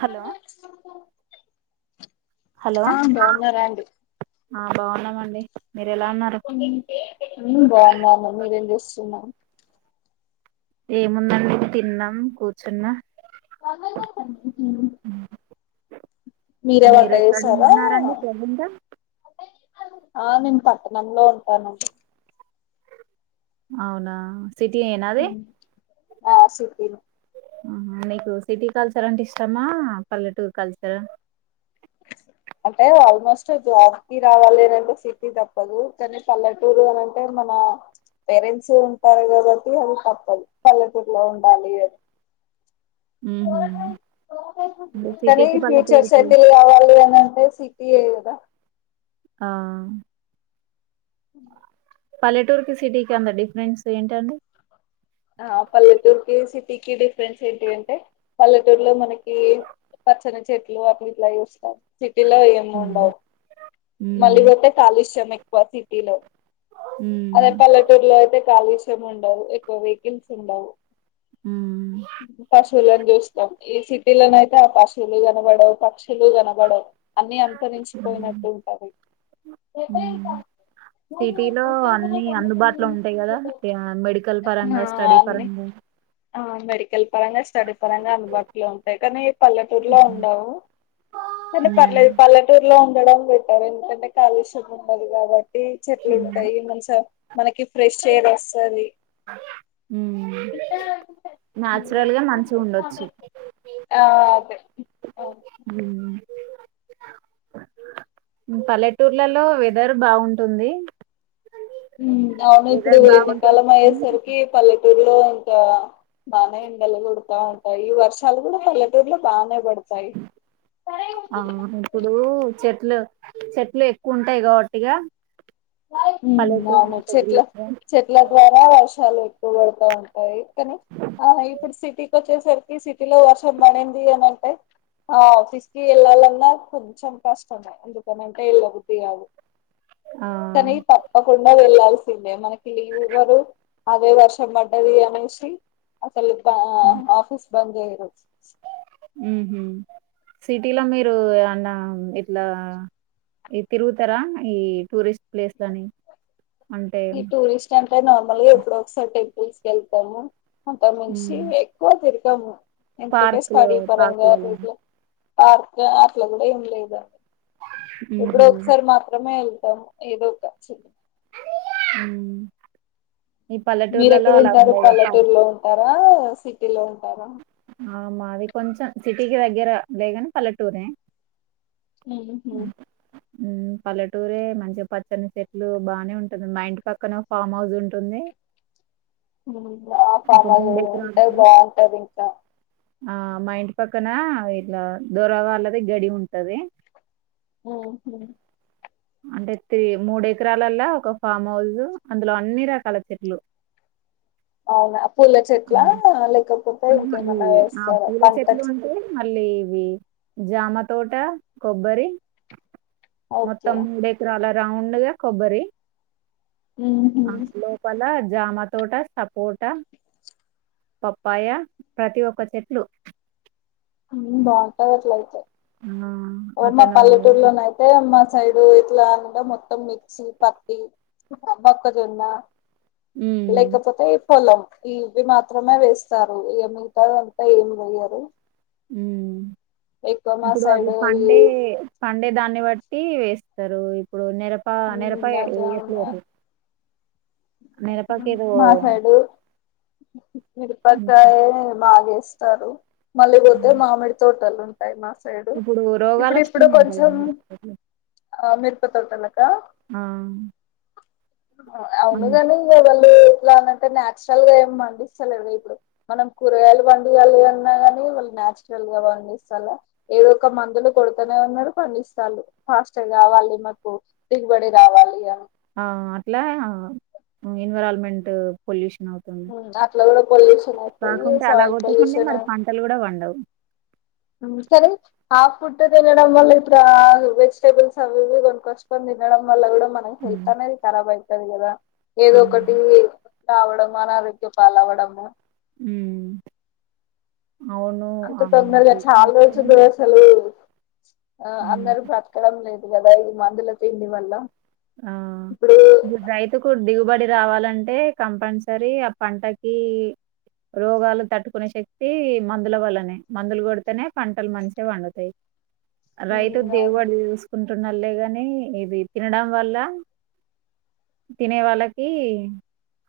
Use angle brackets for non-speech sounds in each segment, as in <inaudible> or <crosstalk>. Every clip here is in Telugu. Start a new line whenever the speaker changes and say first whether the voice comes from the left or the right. right: హలో హలో
left: ఆ బావున్నారా అండి.
right: ఆ బావున్నమండి.
left: మ్మ్ బావున్నాను మీరేం చేస్తున్నారు.
right: ఏముందండి తిన్నం కూర్చున్న.
left: <unintelligible> మీరే వంట
right: మీరెక్కడ
left: చేసారా
right: ఉంటున్నారండి ప్రెసెంటు.
left: ఆ నేను పట్నంలో ఉంటానండి.
right: అవునా సిటీి ఏనా అది.
left: ఆ సిటిల్
right: ఆ మీకు సిటీ కల్సార అంటే ఇష్టమా పల్లెటూరు కల్సారా
left: సిటీ రావాలి అనంటే సిటీ తప్పదు కానీ పల్లెటూరు అనింటే మన పేరెంట్స్ సరే కదటి అది తప్పదు పల్లెటూర్ లో ఉండాలి అది
right: <inaudible> ఉహు అంటే
left: కానీ
right: సిటీకి
left: ఫ్యూచర్స్
right: పల్లెటూరుకి
left: సెటిల్ కావాలి అని అంటే సిటీఎకదా
right: ఆ
left: <inaudible>
right: పల్లెటూర్కి సిటీకిి అంతా డిఫరెన్స్ ఏంటండి
left: ఆ పల్లెటూరుకి సిటీకి డిఫరెన్స్ ఏంటి అంటే పల్లెటూరులో మనకి పచ్చని చెట్లు అట్లా ఇట్లా చేస్తమ్ సి సిటీలో ఏమి
right: ఉమ్,
left: ఉండవు,
right: ఉమ్,
left: మళ్ళీపోతే కాలుష్యం ఎక్కువ సిటీలో అదే
right: ఉమ్,
left: పల్లెటూరులో అయితే కాలుష్యమ్ ఉండవు ఎక్కువ వెహికల్స్ ఉండవు
right: ఉమ్,
left: పశువులాని జెస్తమ్ ఏ సి సిటీ ల అయితే ఆపశువులు కనబడవ్ పక్షిలు లు కనబడం అన్ని అంతరించిపోయినట్టు ఉంటది ఎప్రల్
right: ఉమ్.
left: టాస్క్ మూడు
right: సిటీలో అన్ని
left: తొమ్భ తొమ్ది
right: అందుబాటులో
left: ను
right: ఉంటాయి కదా యా, మెడికల్ పరంగా
left: ఆ
right: స్టడీ
left: అండి
right: పరంగా
left: ఆ మెడికల్ పరంగా స్టడీ పరంగా అందుబాటులో ఉంటాయి కానీ పల్లెటూరులో ఉండవు కాని పర్వలేదు పల్లెటూరులో ఉండడం బెట్టరు ఎందుకంటే కాలుష్యం ఉండదు కాబట్టి చెట్లు ఉంటాయి మంచిగా మనకి ఫ్రెష్ ఎయిర్ వస్తది <unintelligible>
right: నాచురల్ గా మంచిగా ఉండొచ్చు
left: ఆ అదే ఓకే
right: ఉమ్ పల్లెటూర్లలో వెదర్ బాగుంటుంది
left: మ్ అవును ఇప్పుడు
right: వెదర్ బాగుంటుంది
left: ఎండాకాలం అయ్యేసరికి పల్లెటూరులో ఇంకా బానే ఎండలు కొడతా ఉంటాయి, ఈ వర్షాలు కూడా పల్లెటూరులో బాగానే పడతాయి
right: అవును ఇప్పుడు చెట్లు చెట్లు ఎక్కువ ఉంటాయి కాబట్టిగా
left: మ్
right: పల్లెటూరు
left: అవును
right: మంచిగా
left: చెట్లా
right: గ్రీన్ గా
left: చెట్లా ద్వార వర్షాలు ఎక్కువ పడుతా ఉంటాయి కానీ ఆ ఇప్పుడు సిటీకి వచ్చేసరికి సిటీలో వర్షం పడింది అని
right: <inaudible>
left: ఆఫీస్ కి వెళ్ళాలన్నా కొంచెం కష్టమే ఎందుకనంటే వెళ్ళబుద్ధి గాదు
right: ఆ
left: కానీ తప్పకుండా వెళ్లాల్సిందే మనకి లీవ్ ఇవ్వరు అదే వర్షం పడ్డది అనే చి అసలు ఆఫీస్ బంద్ చెయ్యేరు
right: ఉహ సిటీలో మీరు ఎమ్న్న ఇట్లా ఈ తిరుగుతారా ఈ టూరిస్ట్ ప్లేస్లని అంటే
left: ఈ టూరిస్ట్ అంటే నార్మల్గా ఎప్పుడో ఒకసారి టెంపుల్స్ కెళ్తాము అంత మంచి
right: ఉమ్,
left: ఎక్కువ తిరగము ఎందుకంటే
right: పార్కులు
left: స్టడీ పరంగా
right: పార్కులలో
left: టూర్ట్లు పార్క్ అట్లా గూడా ఏం లేదుండి ఎప్పుడో
right: ఉహు
left: ఒకసారి మాత్రమే వెళ్దు ఇ ఏదో ఒకా చి
right: మ్
left: మీర ఎక్కడ ఉంటారు పల్లెటూరులో ఉంటారా సిటీ లో ఉంటారా
right: ఆమాది కొంచెం సిటీకి దగ్గర లేగానే పల్లెటూరే
left: ఉహు
right: మ్ పల్లెటూరే మంచిగా పచ్చని చెట్లు బాగానే ఉంటుంది మా ఇంటి పక్కనే ఫామ్ హౌస్ ఉంటుంది <inaudible>
left: మ్ ఆ
right: ఒక
left: ఫామ్ హస్
right: ఎకరాలు
left: ఉంటది బాగుంటది ఇంకా
right: ఆ మా ఇంటి పక్కన ఇట్లా దూర వాళ్ళది గడి ఉంటది
left: ఓహో
right: అంటే త్ర మూడు ఎకరాలల్లా ఒక ఫామ్ హౌస్ అందులో అన్ని రకాల చెట్లు
left: అవునా పూల చెట్ల
right: హ్మ్.
left: లేకపోతే
right: ఆహా!
left: ఇంకేమన్నా వేస్తారా పంట చె
right: లేదు జామ తోట కొబ్బరి
left: ఓకే
right: మొత్తం మూడు ఎకరాల రౌండ్గా కొబ్బరి
left: ఉహు.
right: ఆ లోపల జామ తోట సపోట ప పయ ప్రతి ఒక్క చెట్లు
left: అ బాగుంటది అట్ల అయితే
right: ఆ
left: ఓ మా
right: అతను
left: పల్లెటూరులోన అయితే మా సైడు ఇట్లా అ మొత్తం మిర్చి పత్తి మక్కజొన్న
right: ఉమ్
left: లేకపోతే పొలం ఇవి మాత్రమే వేస్తారు ఈ మిగతా అంతా ఏమి వేయ్యరు
right: ఉమ్
left: ఇంకా మా
right: ఇప్పుడు
left: సైడ్
right: అవి పండే పండే దాన్ని బట్టి వేస్తారు ఇప్పుడు నెరప నెరప ఎట్లేరు
left: మాసైడు
right: ఉమ్,
left: విరుపకాయ బాగాస్తారు మళ్ళీపోతే మామిడి తోటలు ఉంటాయి మా సైడు
right: ఇప్పుడు రోగాలు
left: ఇప్పుడు ఇప్పుడు
right: వస్తున్నాయంట కదా
left: కొంచెం
right: మిరపకి.
left: ఆ మిరుప తోటలక
right: ఆ అన్-
left: అవునుగానీ మీరు ఎట్లా అంటే నచురల్ గా ఏ పండిస్తలే ఇప్పుడు మనం కూరగాయలు పండుగలి అన్నా కానీ వాళ్ళునేచురల్ గా పండిస్తాలా ఏదో ఒక మందులు కొడుతనే ఉన్నా పండిస్త ఫాస్ట్ కావాలి మాకు దిగుబడి రావాలి అని
right: ఆ అట్లా ఇన్వెర్నూమెంట్ పొల్యూషన్ అవుతుంది
left: ఉమ్, అట్లా కూడా పొల్యూషన్ అయిపోయి
right: కాకుంటే
left: సాయిల్
right: అలాగొట్టకుండి మరి పంటలు కూడా పాండవ్
left: సర ఆఫ్ ఫుడ్ది తినడంవల్ల వెజిటేబల్స్ అవివి కొకస్క తినడం వల్ల కూడా మనకి
right: ఉమ్
left: హెల్త్ అనేది ఖరాబ్ అవుతది కదా
right: ఆ,
left: ఏదో ఒకటి తాగడము అనారోగ్య పల్లావడము
right: హ్మ్మ్
left: అంత తొందరగా చాలా రోజులు అసలు ఆ అందరు బ్రతకడం లేదు వాళ్ళేయ్ మందుల తిండి వల్ల
right: ఆ ఇప్పుడు రైతుకు దిగుబడి రావాలంటే కంపల్సరీ ఆ పంటకి రోగాలు తట్టుకునే శక్తి మందుల వల్లనే మందులు కొడితేనే పంటల్ మంచిగా పండుతాయి రైతు
left: ఉమ్ అవును
right: దిగుబడి చూసుకుంటున్నలే కానీ ఇది తినడం వల్ల తినే వాళ్ళకి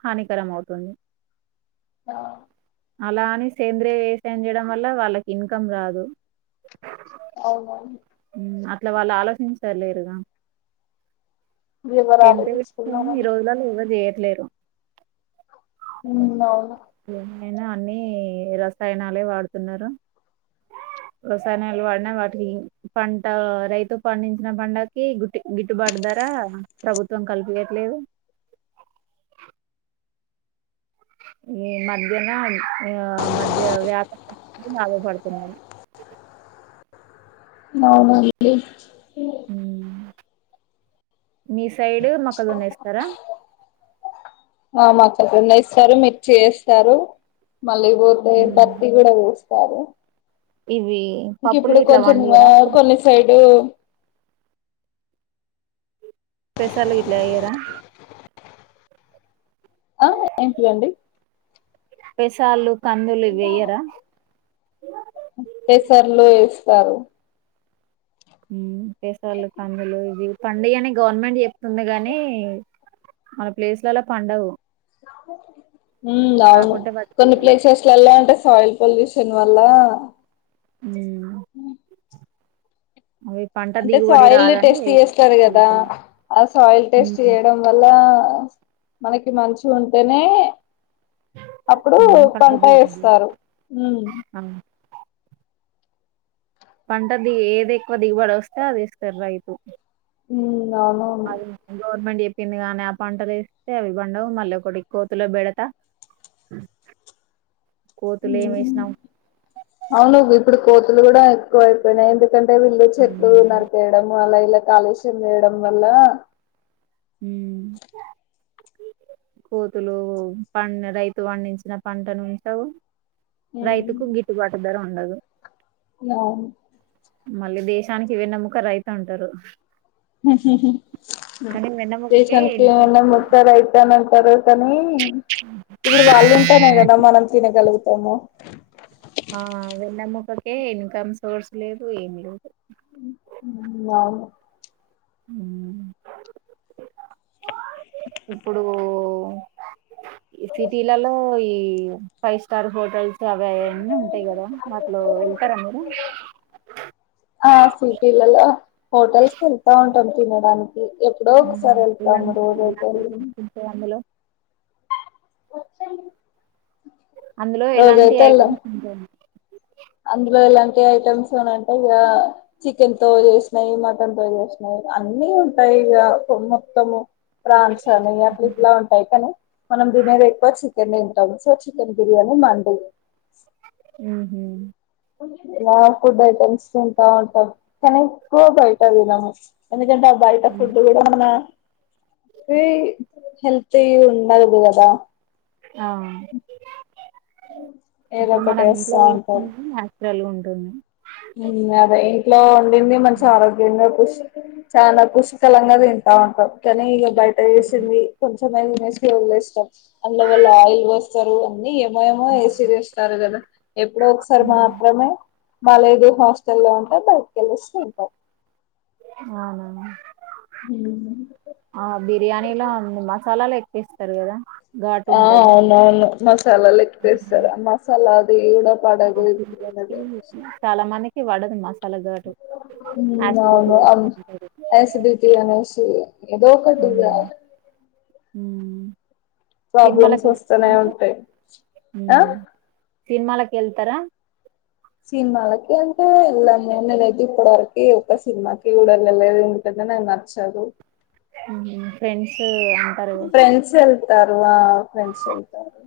right: హానికరం అవుతుంది
left: ఆ
right: అలా అని సేంద్రియ వేవసాయం చేయడం వల్ల వాళ్ళకి ఇన్కమ్ రాదు
left: అవునవును
right: ఉమ్, అట్లా వాళ్ళ ఆలోచించ లేరుగా
left: వివరాలు
right: సేంద్రియ వ్యవసాయం ఈ
left: తీసుకున్నామని
right: రోజులలో ఎవరు చేయట్లేరు
left: ఉమ్మ్ అవును
right: ఏమైనా అన్ని రసాయనాలే వాడుతున్నారు రసాయనాలు పడినా వాటికి పంట రైతు పండించిన పంటకి గుట్టి గిట్టుబాటు దార ప్రభుత్వం కల్పియట్లేదు ఈ మధ్యన ఆ మధ్య వ్యాపరులు లాభ పడుతున్నారు ఓ
left: అవునడి
right: ఉమ్. మీ సైడ్ మక్క జోన్నవేస్తారా
left: ఆ మొక్కజొన్న ఏస్తారు మిర్చి చేస్తారు మళ్ళీ పోతే
right: ఉమ్.
left: పత్తి కూడా పో సరే
right: ఇవి
left: ఇంక
right: పప్పులు
left: ఇప్పుడు
right: ఇట్లా
left: కొంచం
right: వండియరా
left: కొన్ని సైడ్
right: పేసలు ఇట్లయ్యరా
left: ఆ ఏంటి అండి
right: పైసాలు ఆలు
left: పెసలు వేస్తారు
right: పెసలు కందులు ఇది పండించండి అని గవర్నమెంట్ చెప్తుంది గాని మన ప్లేస్లలో పండవు
left: అవును
right: కాకుంటే వాటికి
left: కొన్ని ప్లేసెస్ లో ఎళ్లా ఉంటే సయిల్ పొల్యూషన్ వల్ళ
right: అ
left: అంటే సాయిల్
right: రాదని
left: టెస్ట్ చేస్తారు కదా
right: వేయకూడదు.
left: ఆ సాయిల్
right: ఉమ్
left: టెస్ట్ చేయడం వల్ల మనకి మంచి ఉంటేనే అప్పుడు
right: ఉమ్
left: పంట
right: దిగుబడి
left: వేస్తారు హ
right: ఆ పంట ది ఏది ఎక్కువ దిగుబడి వస్తే అది ఏస్తారు రైతు
left: ఉమ్, అవునవును
right: అదే గవర్నమెంట్ చేపింగాని ఆ పంటలు వేస్తే అవి పండవు మళ్ళీ ఒకటి కోతులో బెడతా అ
left: అవును ఇప్పుడు కోతులు కూడా ఎక్కువ అైపోయినాయి ఎందుకంటే వీళ్ళు చెట్లు
right: ఉమ్
left: నరికేయడం అలా ఇలా కాలుష్యం వేయడం వల్ల
right: హ కోతులు ప రైతు పండించిన పంటను ఉంచవు రైతుకు గిట్టుబాటు ధర ఉండదు
left: అ
right: మళ్ళీ దేశానికి వెన్నుముక రైతు అంటారు కానీ వెన్నెముకకే
left: దేశానికి
right: ఇన్కమ్
left: వెన్నుముక రైతన్న అంటారు కానీ ఇప్పుడు వాళ్ళు ఉంటానే కదా మనం తినగలుగుతాము
right: ఆ వెన్నముకకే ఇన్కమ్ సోర్స్ లేదు ఏం లేదు
left: అవును
right: అ ఇప్పుడు సిటీలలో ఈ ఫైవ్ స్టార్ హోటల్స్ యాభై అన్నీ ఉంటాయి కదా అట్లు వెళ్తారా మీరు
left: పిల్ల హోటల్స్ ఎంత ఉ ం తినడానికి ఎప్పుడో
right: మ్మ్.
left: ఒకసారి వెళ్తాము
right: ఎలాంటి
left: రోజయితే
right: ఎలాంటి ఫుడ్స్ ఉంటాయి అందులో
left: వచ్చడి
right: అందులో ఎలాంటి ఐటెమ్స్ ఉంటా
left: అందులో ఎలాంటి ఐటెమ్స్ అంటే ఇక చికెన్ తో చేసినాయి మటన్ తో చేసినాయి అన్నీ ఉంటాయి ఇక మొత్తము ప్రాన్సాలు అట్లు ఇట్లా ఉంటాయి కానీ మనం దీని మీద ఎక్కువచ్చ చికె తంటాం సో చికెన్ బిర్యానీ మండ
right: ఆ
left: ఫుడ్ ఐటెమ్స్ తింటా ఉంటా కనకుైతది నమ్ ంట బయట ఫుడ్డు విడ ఉన్నా అ హెల్త్ ఉండదు కదా
right: ఆ
left: ఏదో
right: ఇప్పుడు
left: ఒకటి
right: మనం
left: వేస్తా
right: ఇంట్లో చేసుకునేది నాచురల్ ఉంటుంది
left: ఉన్నదై లో వండింది మంచి ఆరోగ్యంగా పుష్ చాలా పుష్కలంగా తింటా ఉంటాం కానీ ఇగబ్ బయట ఏసింది కొంచమే తినేసి వదిలేస్తాం అందులో వాళ్ళు ఆయిల్ వోస్తారు అన్నీ ఏమో ఏమో ఏసి చేస్తారు కదా ఎప్పుడో ఒకసారి మాత్రమే ఈ హాస్టల్ లో ఉంటా బై
right: అవునా
left: ఉమ్.
right: ఆ బిర్యానీలా మసాలాలు ఎక్కువ ఏస్తారు కదా ఘాటు
left: ఆ
right: ఉంటది
left: అవును అవును మసాలాలు ఎక్కువ ఏస్తారు ఆ మసాలా అగు
right: చాలా మందికి వడదు మసాలా ఘాటు
left: ఉ
right: యాసిడిటీ
left: అవును అమ్
right: వస్తుంటది
left: ఏ సిద్ధు ఇటు ఇయ్యి అనేసి ఏదో ఒకటి ఇగ
right: ఉ
left: ప్రాబ్లమ్స్ వస్తనే ఉంటాయి ఆ
right: సినిమాలకు వెళ్తారా
left: సినిమాలకి అంటే వెళ్ళాను నేను నేను అయితే ఇప్పటివరకి ఒక సినిమాకి కూడా వెళ్ళలే ఎందుకు అని నన్నా నచ్చదు
right: ఉహు ఫ్రెండ్స్ అంటారు కదా
left: అలా పెంచి వెళ్తారు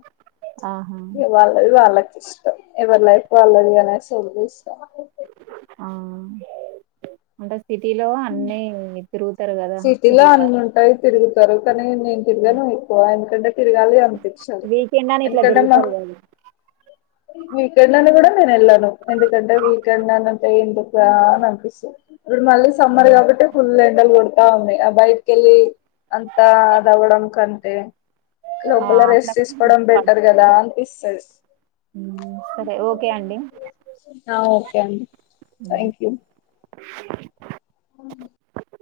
right: ఆహా
left: ఇగ వాళ్ళది వాళ్ళకు ఇష్టం ఎవరిలైఫ్ వాళ్ళది గదా సో వేంచుతా
right: ఆ అంటే సిటీలో అన్నీ ఈ తిరుగుతర్
left: సిటీలో అన్ని ఉంటాయి తిరుగుతారు కానీ నేను తిరిగను ఎక్కువ ఎందుకంటే తిరగాలి అనిపించాదు
right: వీకెండ్ అని ఇట్లా
left: ఎందుకంటే మా
right: తిరుగుతారు కదా
left: వీకెండ్ అని కూడా నేను వెళ్ళాను ఎందుకంటే వీకెండ్ అన్నా అంటే ఎందుకు ఆ అని అనిపిస్తది ఇప్పుడు మళ్ళీ సమ్మర్ కాబట్టి ఫుల్ ఎండలు కొడు తుంది ఆ బయటకు వెళ్లి అంతా అది అవడం కంతే లోపల
right: అట్లా
left: రెస్ట్ తీసుకోవడం బెటర్ కదా అనిపిస్తది
right: హ్మ్. సరే ఓకే అండి
left: ఆ ఓకే అండి
right: హ్మ్.
left: Thank you